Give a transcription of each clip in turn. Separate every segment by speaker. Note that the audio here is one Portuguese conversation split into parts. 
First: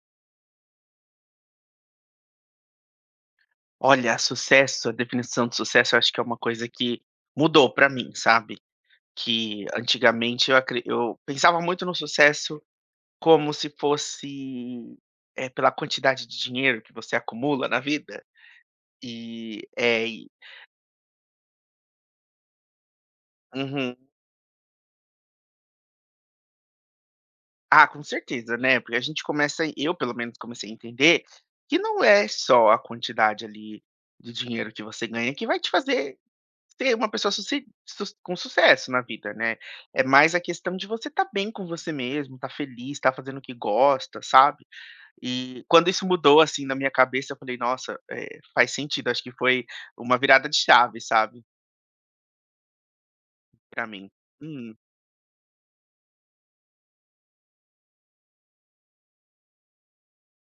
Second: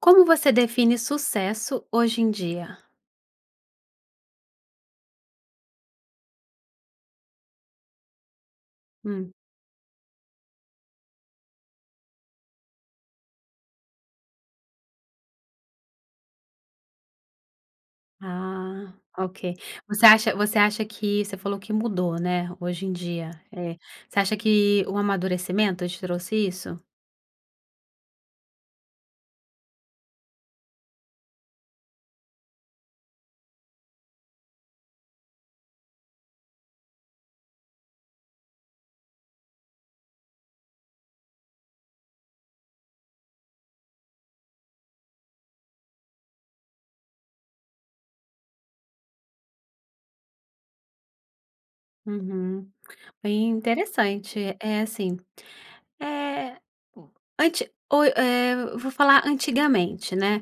Speaker 1: Como você define sucesso hoje em dia?
Speaker 2: Olha, sucesso, a definição de sucesso eu acho que é uma coisa que mudou pra mim, sabe.
Speaker 1: Hum,
Speaker 2: Que antigamente eu pensava muito no sucesso como se fosse, pela quantidade de dinheiro que você acumula na vida,
Speaker 1: ah, ok.
Speaker 2: e é
Speaker 1: Você
Speaker 2: e
Speaker 1: acha você acha que você falou que mudou, né, hoje em dia,
Speaker 2: uhum.
Speaker 1: você acha que o amadurecimento te trouxe isso?
Speaker 2: Ah, com certeza, né, porque a gente começa eu pelo menos comecei a entender que não é só a quantidade ali de dinheiro que você ganha que vai te fazer ser uma pessoa suci sus com sucesso na vida, né. É mais a questão de você estar bem com você mesmo, estar feliz, estar fazendo o que gosta, sabe. E quando isso mudou, assim, na minha cabeça, eu falei: "Nossa, faz sentido". Acho que foi uma virada de chave, sabe,
Speaker 1: Uhum. Bem
Speaker 2: pra mim.
Speaker 1: interessante.
Speaker 2: "Hum,
Speaker 1: É assim, é. Vou falar antigamente, né,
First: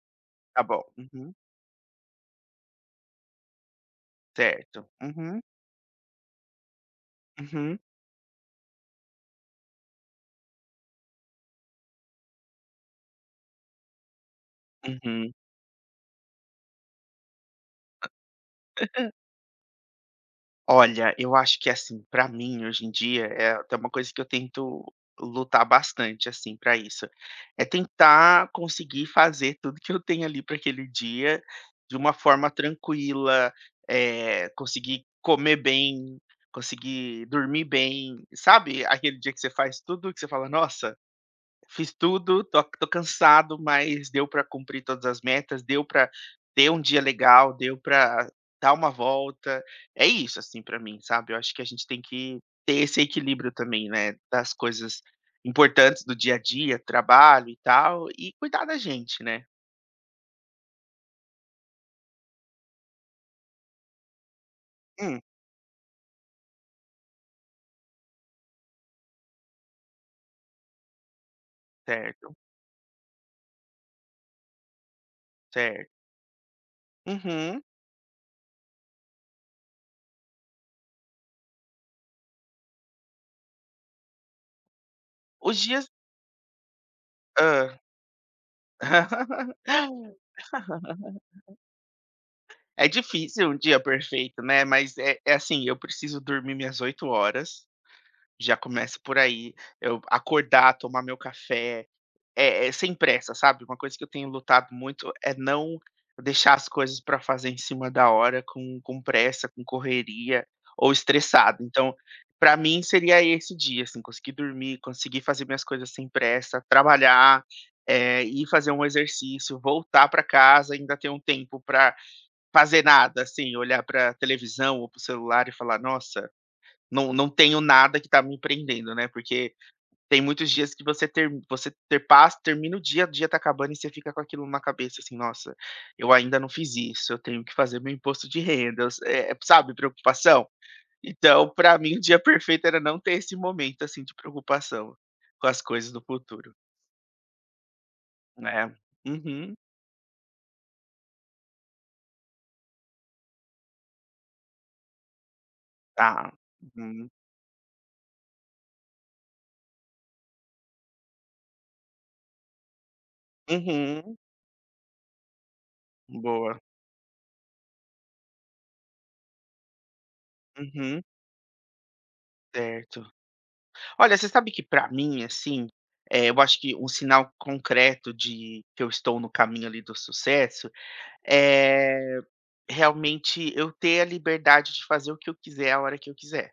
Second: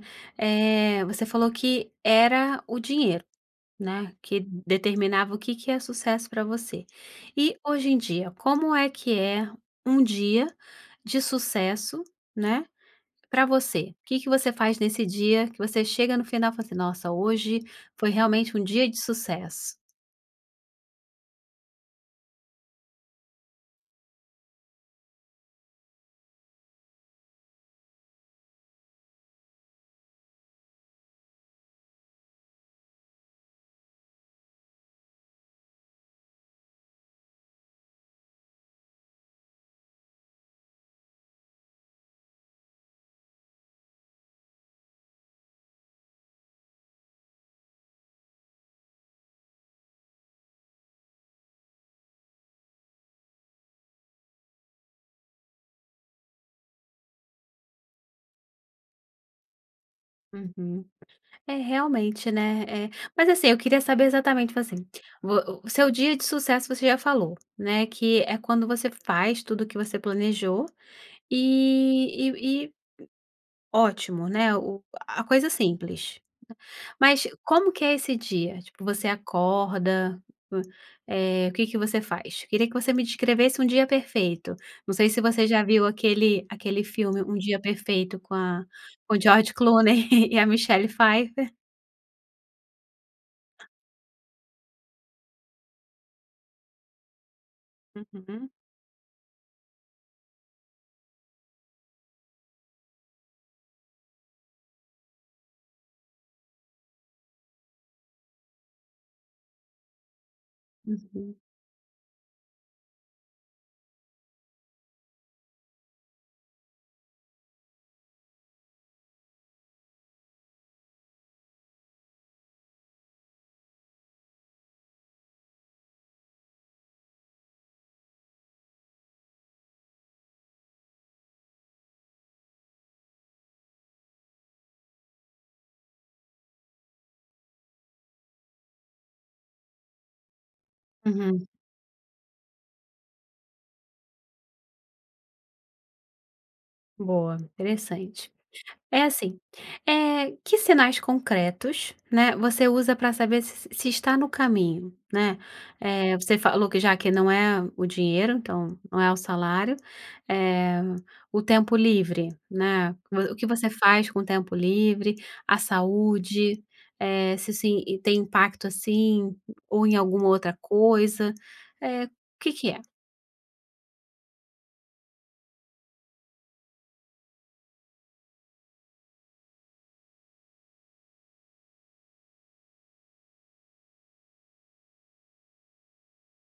Speaker 2: tá bom.
Speaker 1: você
Speaker 2: Uhum,
Speaker 1: falou que era o dinheiro. Né, que
Speaker 2: certo.
Speaker 1: determinava o
Speaker 2: Uhum,
Speaker 1: que que é sucesso para você. E
Speaker 2: uhum,
Speaker 1: hoje em dia, como é que é um dia de sucesso, né, para você? O que que você faz nesse
Speaker 2: uhum".
Speaker 1: dia que você chega no final e fala assim: "Nossa, hoje foi realmente um dia de sucesso"?
Speaker 2: Olha, eu acho que assim, pra mim hoje em dia é até uma coisa que eu tento lutar bastante assim pra isso. É tentar conseguir fazer tudo que eu tenho ali para aquele dia de uma forma tranquila, conseguir comer bem, conseguir dormir bem, sabe? Aquele dia que você faz tudo que você fala: "Nossa, fiz tudo, tô cansado, mas deu para cumprir todas as metas, deu para ter um dia legal, deu para dar uma volta. É isso, assim, para mim, sabe. Eu acho que a gente tem que ter esse equilíbrio também, né, das coisas importantes do dia a dia, trabalho e tal, e cuidar da gente, né.
Speaker 1: Uhum. É, realmente, né, mas assim, eu queria saber exatamente, tipo assim,
Speaker 2: Hum,
Speaker 1: vo o seu dia de sucesso você já falou, né, que é quando você faz tudo o que você planejou,
Speaker 2: certo,
Speaker 1: e ótimo, né, o a coisa
Speaker 2: certo.
Speaker 1: simples. Mas
Speaker 2: Uhum.
Speaker 1: como que é esse dia? Tipo, você acorda, hã, o que que você faz? Queria que você me descrevesse um dia perfeito. Não sei se você
Speaker 2: Os
Speaker 1: já
Speaker 2: dias
Speaker 1: viu aquele filme Um Dia
Speaker 2: hã.
Speaker 1: Perfeito com a com o George Clooney e a Michelle Pfeiffer.
Speaker 2: É difícil um dia perfeito, né, mas é assim, eu preciso dormir minhas 8 horas.
Speaker 1: Uhum.
Speaker 2: Já começa por aí. Eu acordar, tomar meu café, sem pressa, sabe. Uma coisa que eu tenho lutado muito é não deixar as coisas para fazer em cima da hora com pressa, com correria ou
Speaker 1: Uhum.
Speaker 2: estressado. Então, para mim seria esse dia, assim, conseguir dormir, conseguir fazer minhas coisas sem pressa, trabalhar, ir fazer um exercício, voltar para casa, ainda ter um tempo para fazer nada, assim, olhar pra televisão ou para o celular e falar: "Nossa, não, não tenho nada que tá me prendendo, né, porque tem muitos dias que você ter paz termina o dia tá acabando e você fica com aquilo na cabeça, assim: "Nossa, eu ainda não fiz isso, eu tenho que fazer meu imposto de renda", sabe, preocupação?
Speaker 1: Uhum.
Speaker 2: Então, pra mim, o dia perfeito era não ter esse momento, assim, de preocupação com as coisas do futuro,
Speaker 1: Boa, interessante.
Speaker 2: né.
Speaker 1: É assim,
Speaker 2: Uhum.
Speaker 1: que sinais concretos, né, você usa para saber se está no caminho, né? Eh,
Speaker 2: Tá.
Speaker 1: você falou que já
Speaker 2: Uhum.
Speaker 1: que não é o dinheiro, então não é o salário, eh, o tempo livre, né? O que você faz
Speaker 2: Uhum.
Speaker 1: com o tempo livre, a
Speaker 2: Boa.
Speaker 1: saúde, eh, se isso i tem impacto, assim, ou em alguma outra
Speaker 2: Uhum.
Speaker 1: coisa, eh, o que que é?
Speaker 2: Certo. Olha, você sabe que pra mim, assim, eu acho que um sinal concreto de que eu estou no caminho ali do sucesso é realmente eu ter a liberdade de fazer o que eu quiser a hora que eu quiser,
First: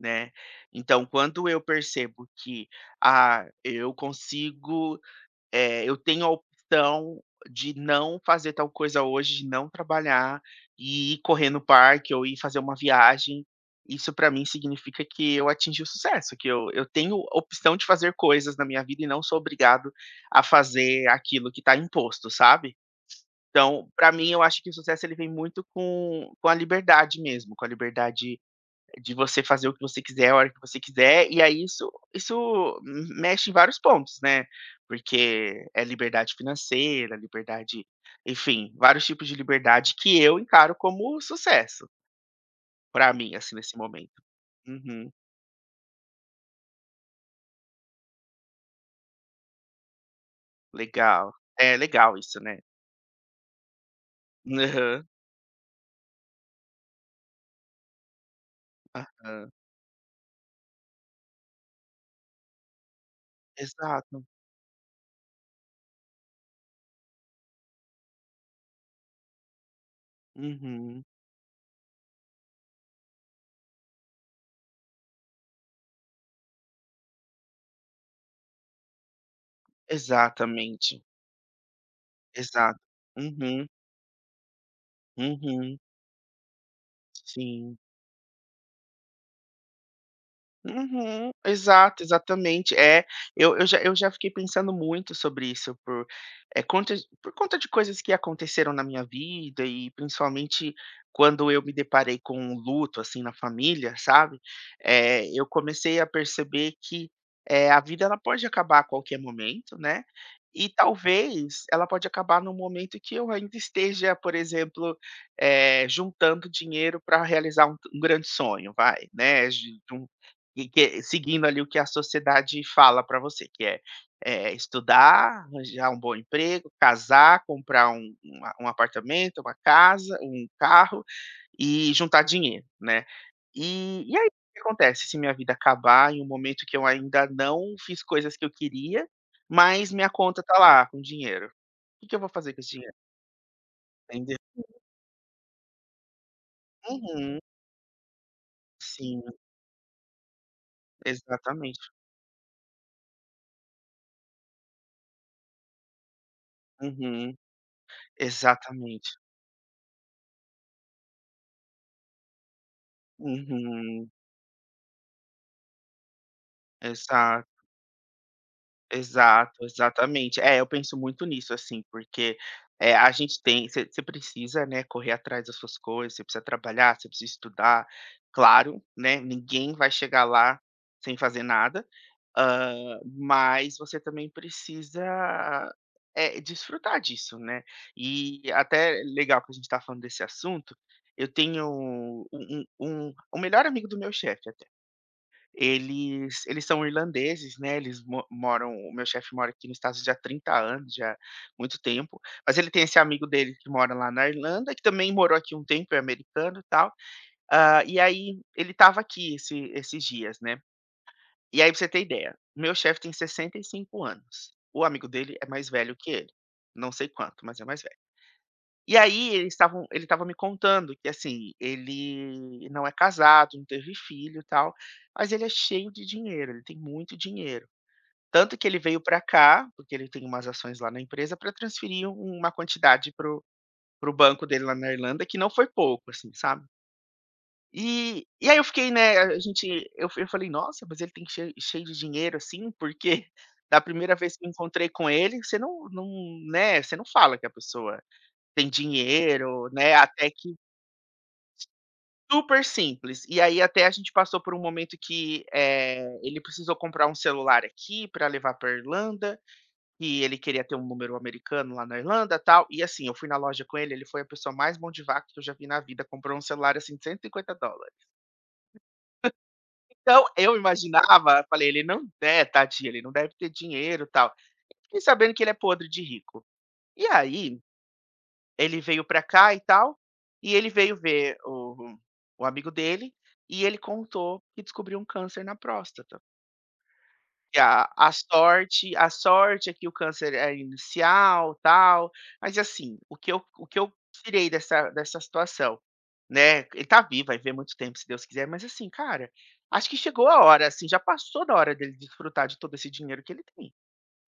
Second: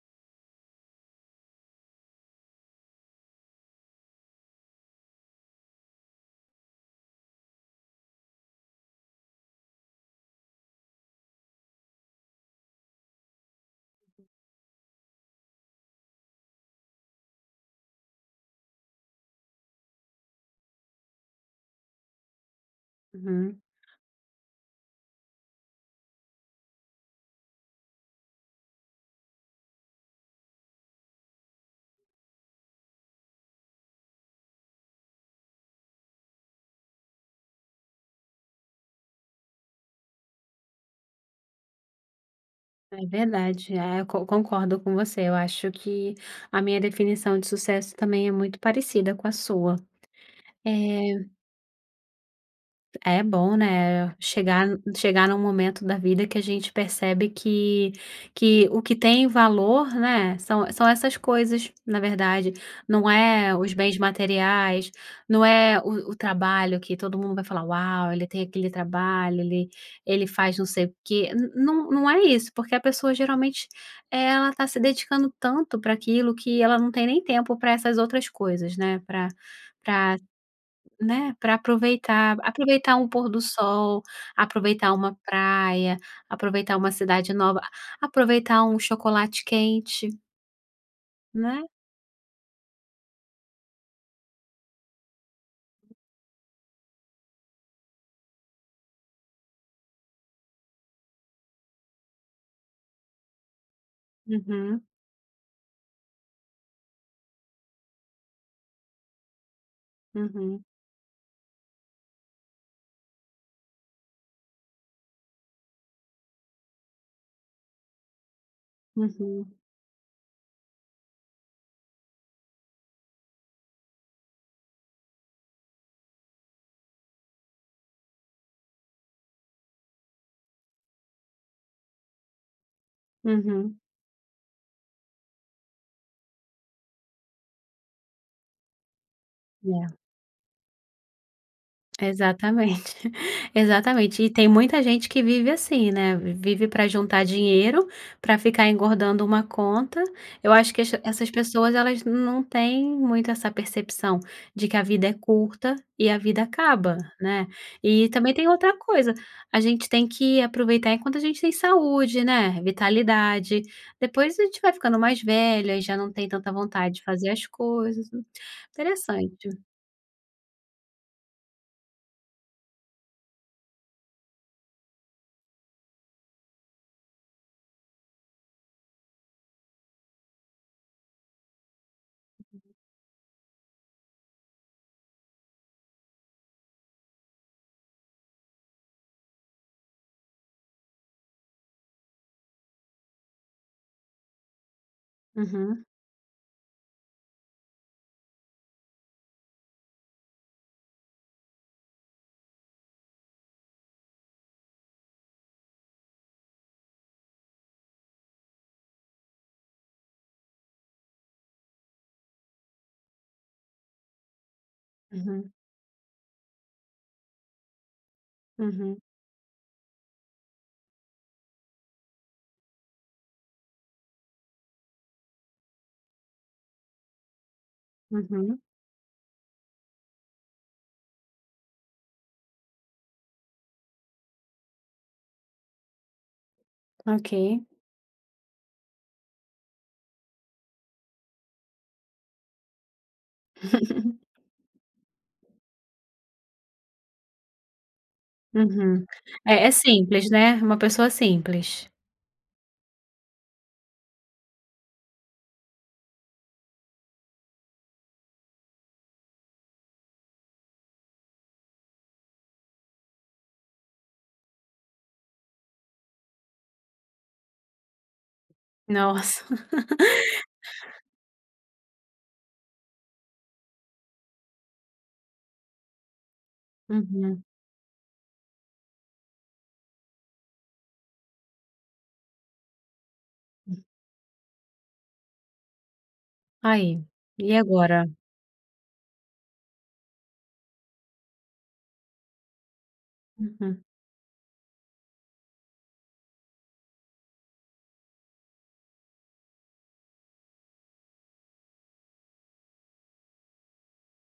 Speaker 2: né? Então, quando eu percebo que eu consigo eu tenho a opção de não fazer tal coisa hoje, de não trabalhar e ir correr no parque ou ir fazer uma viagem. Isso para mim significa que eu atingi o sucesso, que eu tenho opção de fazer coisas na minha vida e não sou obrigado a fazer aquilo que está imposto, sabe.
Speaker 1: Uhum.
Speaker 2: Então, para mim, eu acho que o sucesso ele vem muito com a liberdade mesmo, com a liberdade de você fazer o que você quiser, a hora que você quiser, e aí isso mexe em vários pontos, né, porque é liberdade financeira, liberdade enfim, vários tipos de liberdade que eu encaro como sucesso,
Speaker 1: É
Speaker 2: pra mim, assim,
Speaker 1: verdade,
Speaker 2: nesse
Speaker 1: é, eu
Speaker 2: momento.
Speaker 1: co concordo com
Speaker 2: Uhum.
Speaker 1: você. Eu acho que a minha definição de sucesso também é muito parecida com a sua. Eh,
Speaker 2: Legal. É legal isso, né.
Speaker 1: é bom, né, chegar
Speaker 2: Aham,
Speaker 1: chegar num momento da vida que a gente percebe que o que tem
Speaker 2: aham.
Speaker 1: valor, né, são essas coisas, na verdade. Não é os bens
Speaker 2: Exato.
Speaker 1: materiais, não é o trabalho que todo mundo vai falar: "Uau, ele tem aquele trabalho, ele ele faz não sei o
Speaker 2: Uhum.
Speaker 1: quê". N Não, não é isso, porque a pessoa geralmente, eh, ela está se dedicando tanto para aquilo que ela não tem nem tempo para essas outras coisas, né. Para pra
Speaker 2: Exatamente.
Speaker 1: né, para aproveitar
Speaker 2: Exato.
Speaker 1: aproveitar um pôr do
Speaker 2: Uhum,
Speaker 1: sol, aproveitar uma
Speaker 2: uhum.
Speaker 1: praia, aproveitar uma cidade nova,
Speaker 2: Sim.
Speaker 1: aproveitar um chocolate quente,
Speaker 2: Uhum,
Speaker 1: né.
Speaker 2: exato, exatamente. É, eu já fiquei pensando muito sobre isso por, é conta por conta de coisas que aconteceram na minha vida e principalmente quando eu me deparei com um luto, assim, na família, sabe,
Speaker 1: Uhum,
Speaker 2: eu comecei a perceber que, a vida ela pode acabar a qualquer momento, né,
Speaker 1: uhum,
Speaker 2: e talvez ela pode acabar no momento que eu ainda esteja, por exemplo, juntando dinheiro para realizar um grande sonho, vai, né,
Speaker 1: uhum,
Speaker 2: de um e que seguindo ali o que a sociedade fala para você, que é, estudar, arranjar um bom emprego, casar, comprar um uma um apartamento, uma casa, um carro e juntar dinheiro, né.
Speaker 1: uhum,
Speaker 2: E aí o que acontece se minha vida acabar em um momento que eu ainda não fiz coisas que eu queria, mas
Speaker 1: é.
Speaker 2: minha conta tá lá com dinheiro? O que que eu vou fazer com esse dinheiro?
Speaker 1: Exatamente, exatamente. E
Speaker 2: Entendeu?
Speaker 1: tem muita gente que vive assim, né, vive para juntar
Speaker 2: Uhum.
Speaker 1: dinheiro, para ficar
Speaker 2: Sim,
Speaker 1: engordando uma conta. Eu acho que essas pessoas
Speaker 2: exatamente.
Speaker 1: elas não têm muito essa percepção de que a vida é curta e a vida acaba,
Speaker 2: Uhum.
Speaker 1: né. E também tem outra
Speaker 2: Exatamente.
Speaker 1: coisa, a gente tem que aproveitar enquanto a gente tem saúde, né, vitalidade.
Speaker 2: Uhum.
Speaker 1: Depois a gente vai ficando mais velha e já não tem tanta vontade de fazer as coisas. Interessante.
Speaker 2: Exato, exatamente. É, eu penso muito nisso, assim, porque, eh, a gente tem você precisa, né, correr atrás das suas coisas, você precisa trabalhar, você precisa estudar, claro, né, ninguém vai chegar lá sem fazer nada. Ah, mas você também precisa, é, desfrutar disso, né. E até legal que a gente está falando desse assunto, eu tenho o melhor amigo do meu chefe.
Speaker 1: Uhum,
Speaker 2: Eles são irlandeses, né, eles mo moram o meu chefe mora aqui nos Estados já há 30 anos, já há muito tempo, mas ele tem esse amigo dele que mora lá na Irlanda, que também morou aqui um tempo, é americano e tal. Ah, e aí ele estava aqui esses dias, né. E aí pra você ter ideia, meu chefe tem 65 anos, o amigo dele é
Speaker 1: uhum,
Speaker 2: mais velho que ele, não sei quanto, mas é mais velho. E
Speaker 1: uhum.
Speaker 2: aí ele estava me contando que, assim, ele não é casado, não teve filho e tal, mas ele é cheio de dinheiro, ele tem muito dinheiro. Tanto
Speaker 1: Uhum,
Speaker 2: que ele veio para cá, porque ele tem umas ações lá na empresa, para transferir um, uma quantidade para o banco dele lá na Irlanda, que não foi pouco, assim, sabe.
Speaker 1: ok.
Speaker 2: E aí eu fiquei, né, a gente Eu falei: "Nossa, mas ele tem cheio de dinheiro, assim, porque da primeira vez que eu encontrei com ele, você não, né, você não fala que a pessoa tem
Speaker 1: Uhum. É
Speaker 2: dinheiro,
Speaker 1: é
Speaker 2: né,
Speaker 1: simples,
Speaker 2: até
Speaker 1: né,
Speaker 2: que".
Speaker 1: uma pessoa simples.
Speaker 2: Super simples. E aí até a gente passou por um momento que, ele precisou comprar um celular aqui para levar para Irlanda, e ele queria ter um número americano lá na Irlanda, tal. E assim, eu fui na loja com ele, ele foi a pessoa mais mão de vaca que eu já vi na vida, comprou um celular, assim, de 150 dólares.
Speaker 1: Nossa.
Speaker 2: Então eu imaginava falei: "Ele não é, tadinho, ele não deve ter dinheiro, tal". Fiquei sabendo que ele é podre de rico. E
Speaker 1: Uhum.
Speaker 2: aí ele veio pra cá e tal, e ele veio ver o amigo dele, e ele contou que descobriu um câncer na próstata.
Speaker 1: Aí, e
Speaker 2: E
Speaker 1: agora?
Speaker 2: a sorte é que o câncer é inicial, tal, mas assim, o que
Speaker 1: Uhum.
Speaker 2: eu tirei dessa situação, né, ele tá vivo, vai ver muito tempo se Deus quiser, mas assim, cara, acho que chegou a hora, assim, já passou da hora dele desfrutar de todo esse dinheiro que ele tem,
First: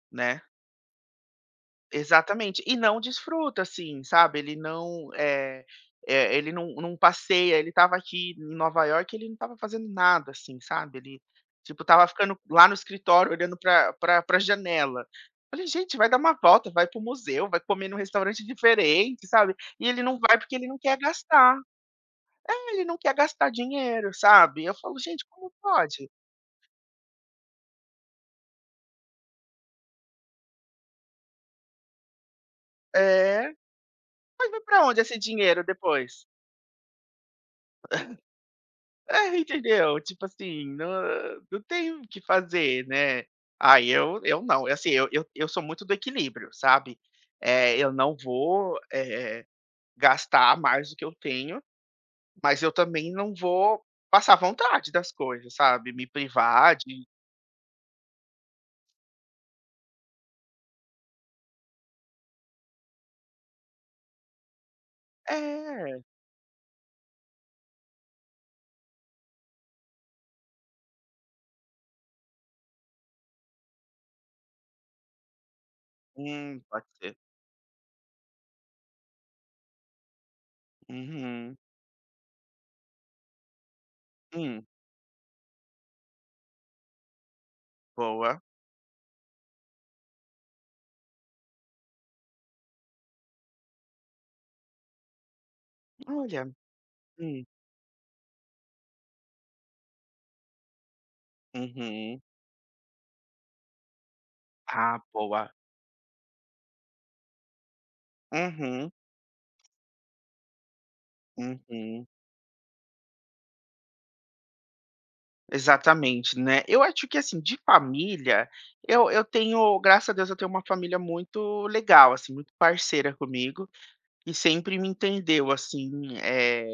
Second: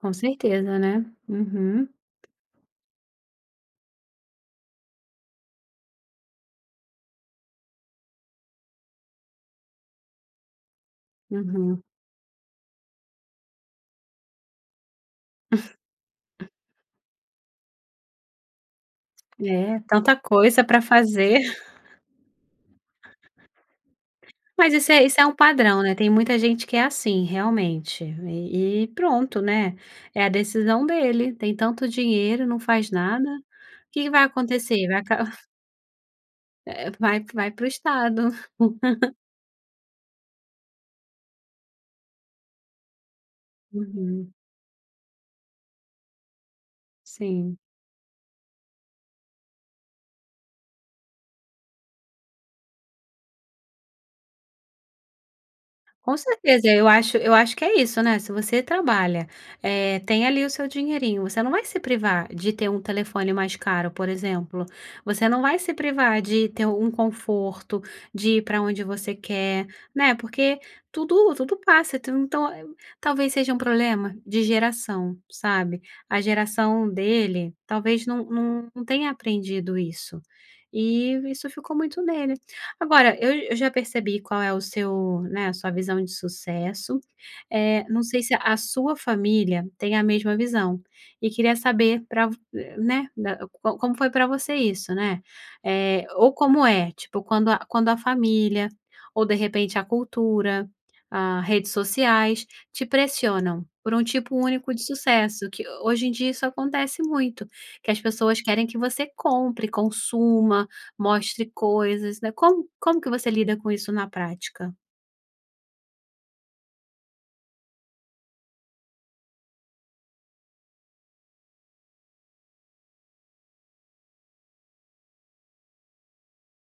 Speaker 1: Com
Speaker 2: né.
Speaker 1: certeza, né. Uhum,
Speaker 2: Exatamente. E não desfruta, assim, sabe, ele não, ele não passeia, ele estava aqui em Nova York, ele não estava fazendo nada, assim, sabe, ele, tipo,
Speaker 1: uhum.
Speaker 2: estava ficando lá no escritório olhando pra janela. Falei: "Gente, vai dar uma volta, vai pro museu, vai comer num restaurante diferente", sabe.
Speaker 1: É,
Speaker 2: E ele
Speaker 1: tanta
Speaker 2: não vai porque
Speaker 1: coisa
Speaker 2: ele não
Speaker 1: para
Speaker 2: quer
Speaker 1: fazer.
Speaker 2: gastar. É, ele não quer gastar dinheiro, sabe. Eu
Speaker 1: Mas isso
Speaker 2: falo:
Speaker 1: é isso
Speaker 2: "Gente,
Speaker 1: é um
Speaker 2: como
Speaker 1: padrão, né,
Speaker 2: pode?"
Speaker 1: tem muita gente que é assim, realmente. E pronto, né, é a decisão dele. Tem tanto dinheiro, não faz nada.
Speaker 2: É.
Speaker 1: O que que vai
Speaker 2: Mas vai pra
Speaker 1: acontecer? Vai
Speaker 2: onde esse
Speaker 1: aca
Speaker 2: dinheiro depois?
Speaker 1: Vai para o estado.
Speaker 2: É, entendeu? Tipo assim, não tem o que fazer, né. Ah,
Speaker 1: Uhum,
Speaker 2: eu não, é assim, eu sou muito do equilíbrio, sabe.
Speaker 1: sim.
Speaker 2: Eu não vou, gastar mais do que eu tenho, mas eu também não vou passar vontade das coisas, sabe, me
Speaker 1: Com certeza,
Speaker 2: privar
Speaker 1: eu
Speaker 2: de
Speaker 1: acho eu acho que é isso, né, se você trabalha, eh, tem ali o seu dinheirinho, você não vai se privar de ter um telefone mais caro, por exemplo, você não vai se
Speaker 2: é,
Speaker 1: privar de ter um conforto, de ir para onde você quer, né, porque tudo passa, tu então, eh, talvez seja um problema de geração, sabe. A
Speaker 2: pode
Speaker 1: geração
Speaker 2: ser.
Speaker 1: dele talvez não tenha aprendido isso, e isso
Speaker 2: Uhum.
Speaker 1: ficou muito nele. Agora, eu já percebi qual é o
Speaker 2: Hum,
Speaker 1: seu, né, a sua visão de sucesso, eh, não sei se
Speaker 2: boa.
Speaker 1: a sua família tem a mesma visão, e queria saber pra vo né, da co como foi para você isso, né, eh, ou
Speaker 2: Olha,
Speaker 1: como é, tipo,
Speaker 2: hum,
Speaker 1: quando a quando a família, ou de repente a cultura, ah, redes
Speaker 2: uhum.
Speaker 1: sociais, te pressionam por um tipo único de
Speaker 2: Ah,
Speaker 1: sucesso,
Speaker 2: boa.
Speaker 1: que hoje em dia isso acontece muito, que as pessoas querem que
Speaker 2: Uhum,
Speaker 1: você compre, consuma, mostre
Speaker 2: uhum.
Speaker 1: coisas, né. Como que você lida com isso na prática?
Speaker 2: Exatamente, né. Eu acho que, assim, de família, eu tenho graças a Deus, eu tenho uma família muito legal, assim, muito parceira comigo, e sempre me entendeu, assim,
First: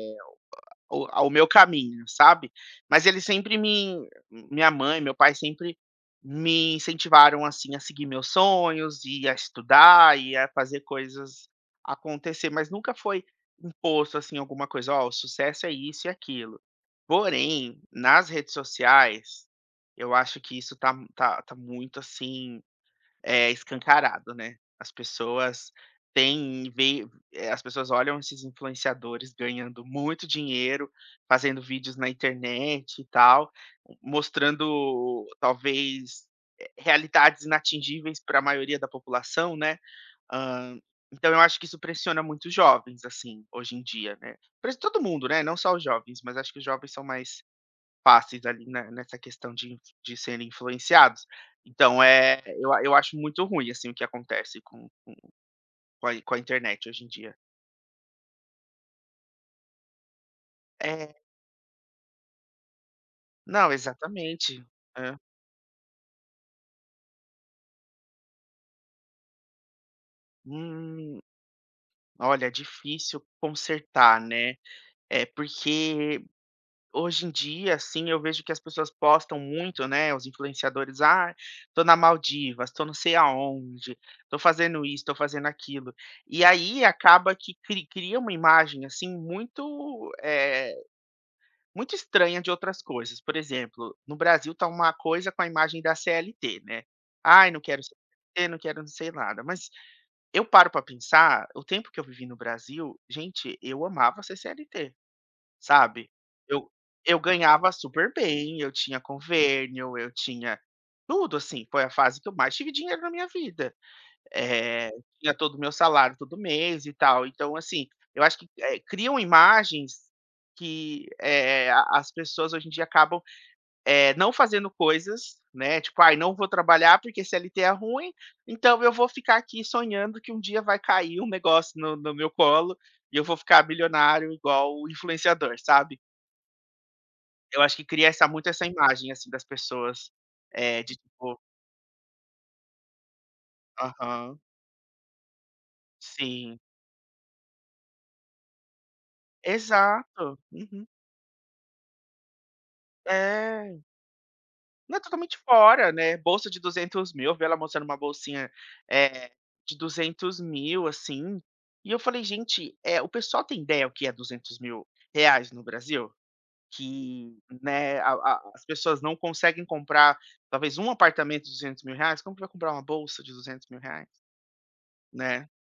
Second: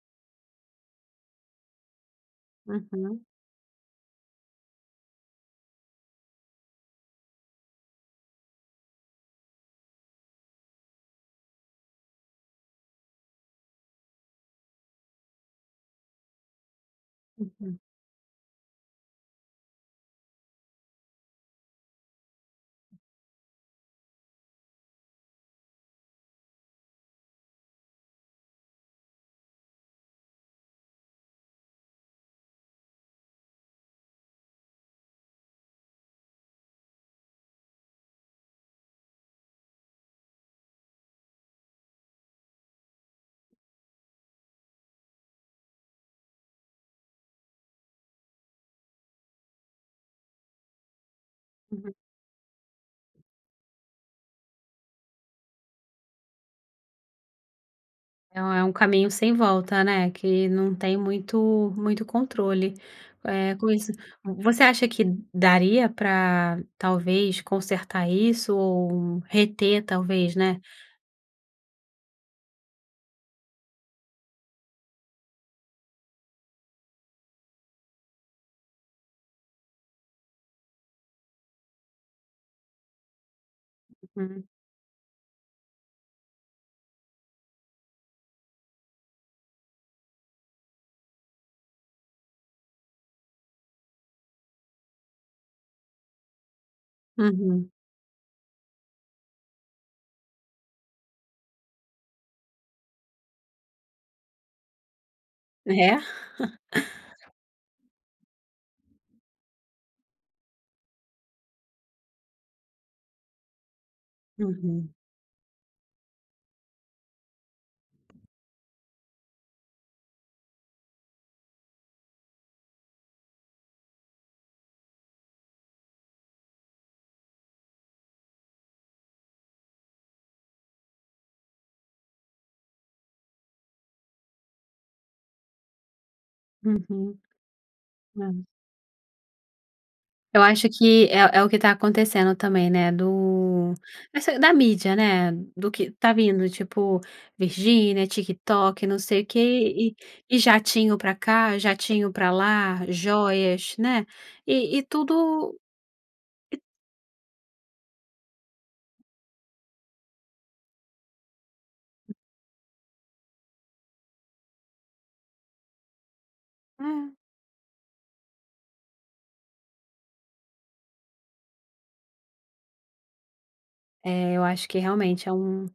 Speaker 2: o ao meu caminho, sabe. Mas eles
Speaker 1: Uhum,
Speaker 2: sempre me minha mãe, meu pai sempre me incentivaram, assim, a seguir meus sonhos e a estudar e a fazer coisas acontecer, mas nunca foi imposto, assim, alguma coisa: "Ó, o sucesso é isso e aquilo".
Speaker 1: uhum,
Speaker 2: Porém, nas redes sociais, eu acho que isso tá muito assim escancarado, né. As pessoas têm vê as pessoas olham esses influenciadores ganhando muito dinheiro, fazendo vídeos na internet e tal, mostrando talvez, realidades inatingíveis para a maioria da população, né. Hã, então eu acho que isso pressiona muito os jovens, assim, hoje em dia, né. Pres todo mundo, né, não só os jovens, mas acho que os jovens são mais fáceis ali na nessa questão de inf de serem influenciados.
Speaker 1: uhum.
Speaker 2: Então, eu acho muito ruim, assim, o que acontece com a internet hoje em dia.
Speaker 1: É um caminho sem volta, né, que não tem
Speaker 2: É,
Speaker 1: muito controle, é com
Speaker 2: não,
Speaker 1: isso.
Speaker 2: exatamente.
Speaker 1: Você acha que
Speaker 2: Hã.
Speaker 1: daria para talvez, consertar isso ou reter, talvez, né?
Speaker 2: Hum, olha, é difícil consertar, né. É, porque hoje em dia, assim, eu vejo que as pessoas postam muito, né, os influenciadores: "Ah, tô na Maldivas, tô não sei aonde, tô
Speaker 1: Uhum,
Speaker 2: fazendo isso, tô fazendo aquilo". E aí acaba que cria uma imagem, assim, muito, eh muito estranha de outras coisas. Por exemplo, no Brasil tá uma coisa com a imagem da CLT, né. "Ai, não
Speaker 1: uhum.
Speaker 2: quero ser CLT, não quero não sei nada", mas eu paro pra pensar, o tempo que eu vivi no Brasil, gente, eu amava ser CLT,
Speaker 1: É?
Speaker 2: sabe. Eu eu ganhava super bem, eu tinha convênio, eu tinha tudo, assim, foi a fase que eu mais tive dinheiro na minha vida. Eh,
Speaker 1: Uhum,
Speaker 2: tinha todo o meu salário todo mês e tal. Então, assim, eu acho que, criam imagens que, eh, a as pessoas hoje em dia acabam, não fazendo coisas, né, tipo: "Ai, não vou trabalhar porque CLT é ruim, então eu vou ficar aqui sonhando que um dia vai cair um negócio no meu colo e eu vou ficar bilionário igual o influenciador", sabe.
Speaker 1: uhum.
Speaker 2: Eu acho que cria essa muito
Speaker 1: É.
Speaker 2: essa imagem, assim, das pessoas,
Speaker 1: Eu acho
Speaker 2: eh, de
Speaker 1: que é
Speaker 2: tipo
Speaker 1: é o que tá acontecendo também, né, do essa
Speaker 2: aham,
Speaker 1: da mídia, né, do que tá vindo,
Speaker 2: sim.
Speaker 1: tipo, Virgínia, TikTok, não sei o quê, e
Speaker 2: Exato.
Speaker 1: e
Speaker 2: Uhum.
Speaker 1: jatinho pra cá, jatinho pra lá, joias,
Speaker 2: É.
Speaker 1: né, e
Speaker 2: Não, é totalmente
Speaker 1: tudo.
Speaker 2: fora, né, bolsa de 200.000, eu vi ela mostrando uma bolsinha, eh, de 200.000 assim, e eu falei: "Gente, o pessoal tem ideia o que é 200.000 reais no Brasil?"
Speaker 1: Hum,
Speaker 2: Que, né, a as pessoas não conseguem comprar talvez um apartamento de 200.000 reais, como que vai comprar uma bolsa de 200.000 reais,
Speaker 1: é, eu acho que realmente é
Speaker 2: né?
Speaker 1: um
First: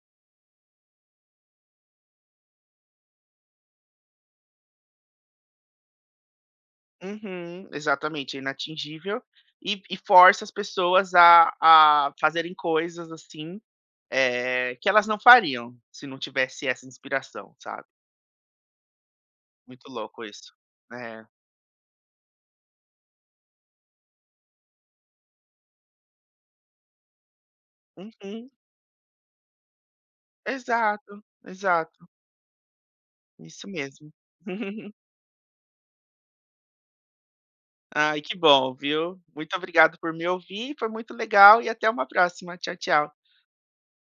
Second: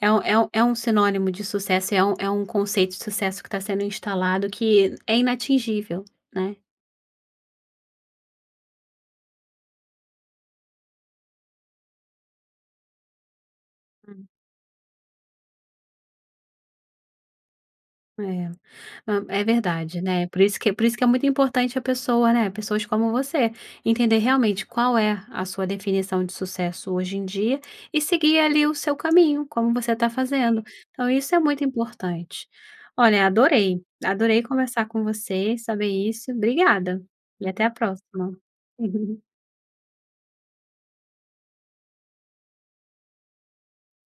Speaker 1: é um é um é um sinônimo de sucesso, é um conceito de sucesso que está sendo instalado que é inatingível, né.
Speaker 2: Uhum, exatamente, é inatingível, e força as pessoas a fazerem coisas, assim, eh, que elas não fariam se não tivesse essa inspiração, sabe.
Speaker 1: É, hã, é
Speaker 2: Muito
Speaker 1: verdade,
Speaker 2: louco
Speaker 1: né, por
Speaker 2: isso.
Speaker 1: isso que por isso que é
Speaker 2: É.
Speaker 1: muito importante a pessoa, né, pessoas como você, entender realmente qual é a sua definição de sucesso hoje em dia e seguir
Speaker 2: Uhum.
Speaker 1: ali o seu caminho, como você está fazendo. Então
Speaker 2: Exato,
Speaker 1: isso é muito
Speaker 2: exato.
Speaker 1: importante. Olha,
Speaker 2: Isso mesmo.
Speaker 1: adorei conversar com você, saber isso. Obrigada, e até a
Speaker 2: Ai,
Speaker 1: próxima.
Speaker 2: que bom, viu. Muito obrigado por me ouvir, foi muito legal e até uma próxima. Tchau, tchau.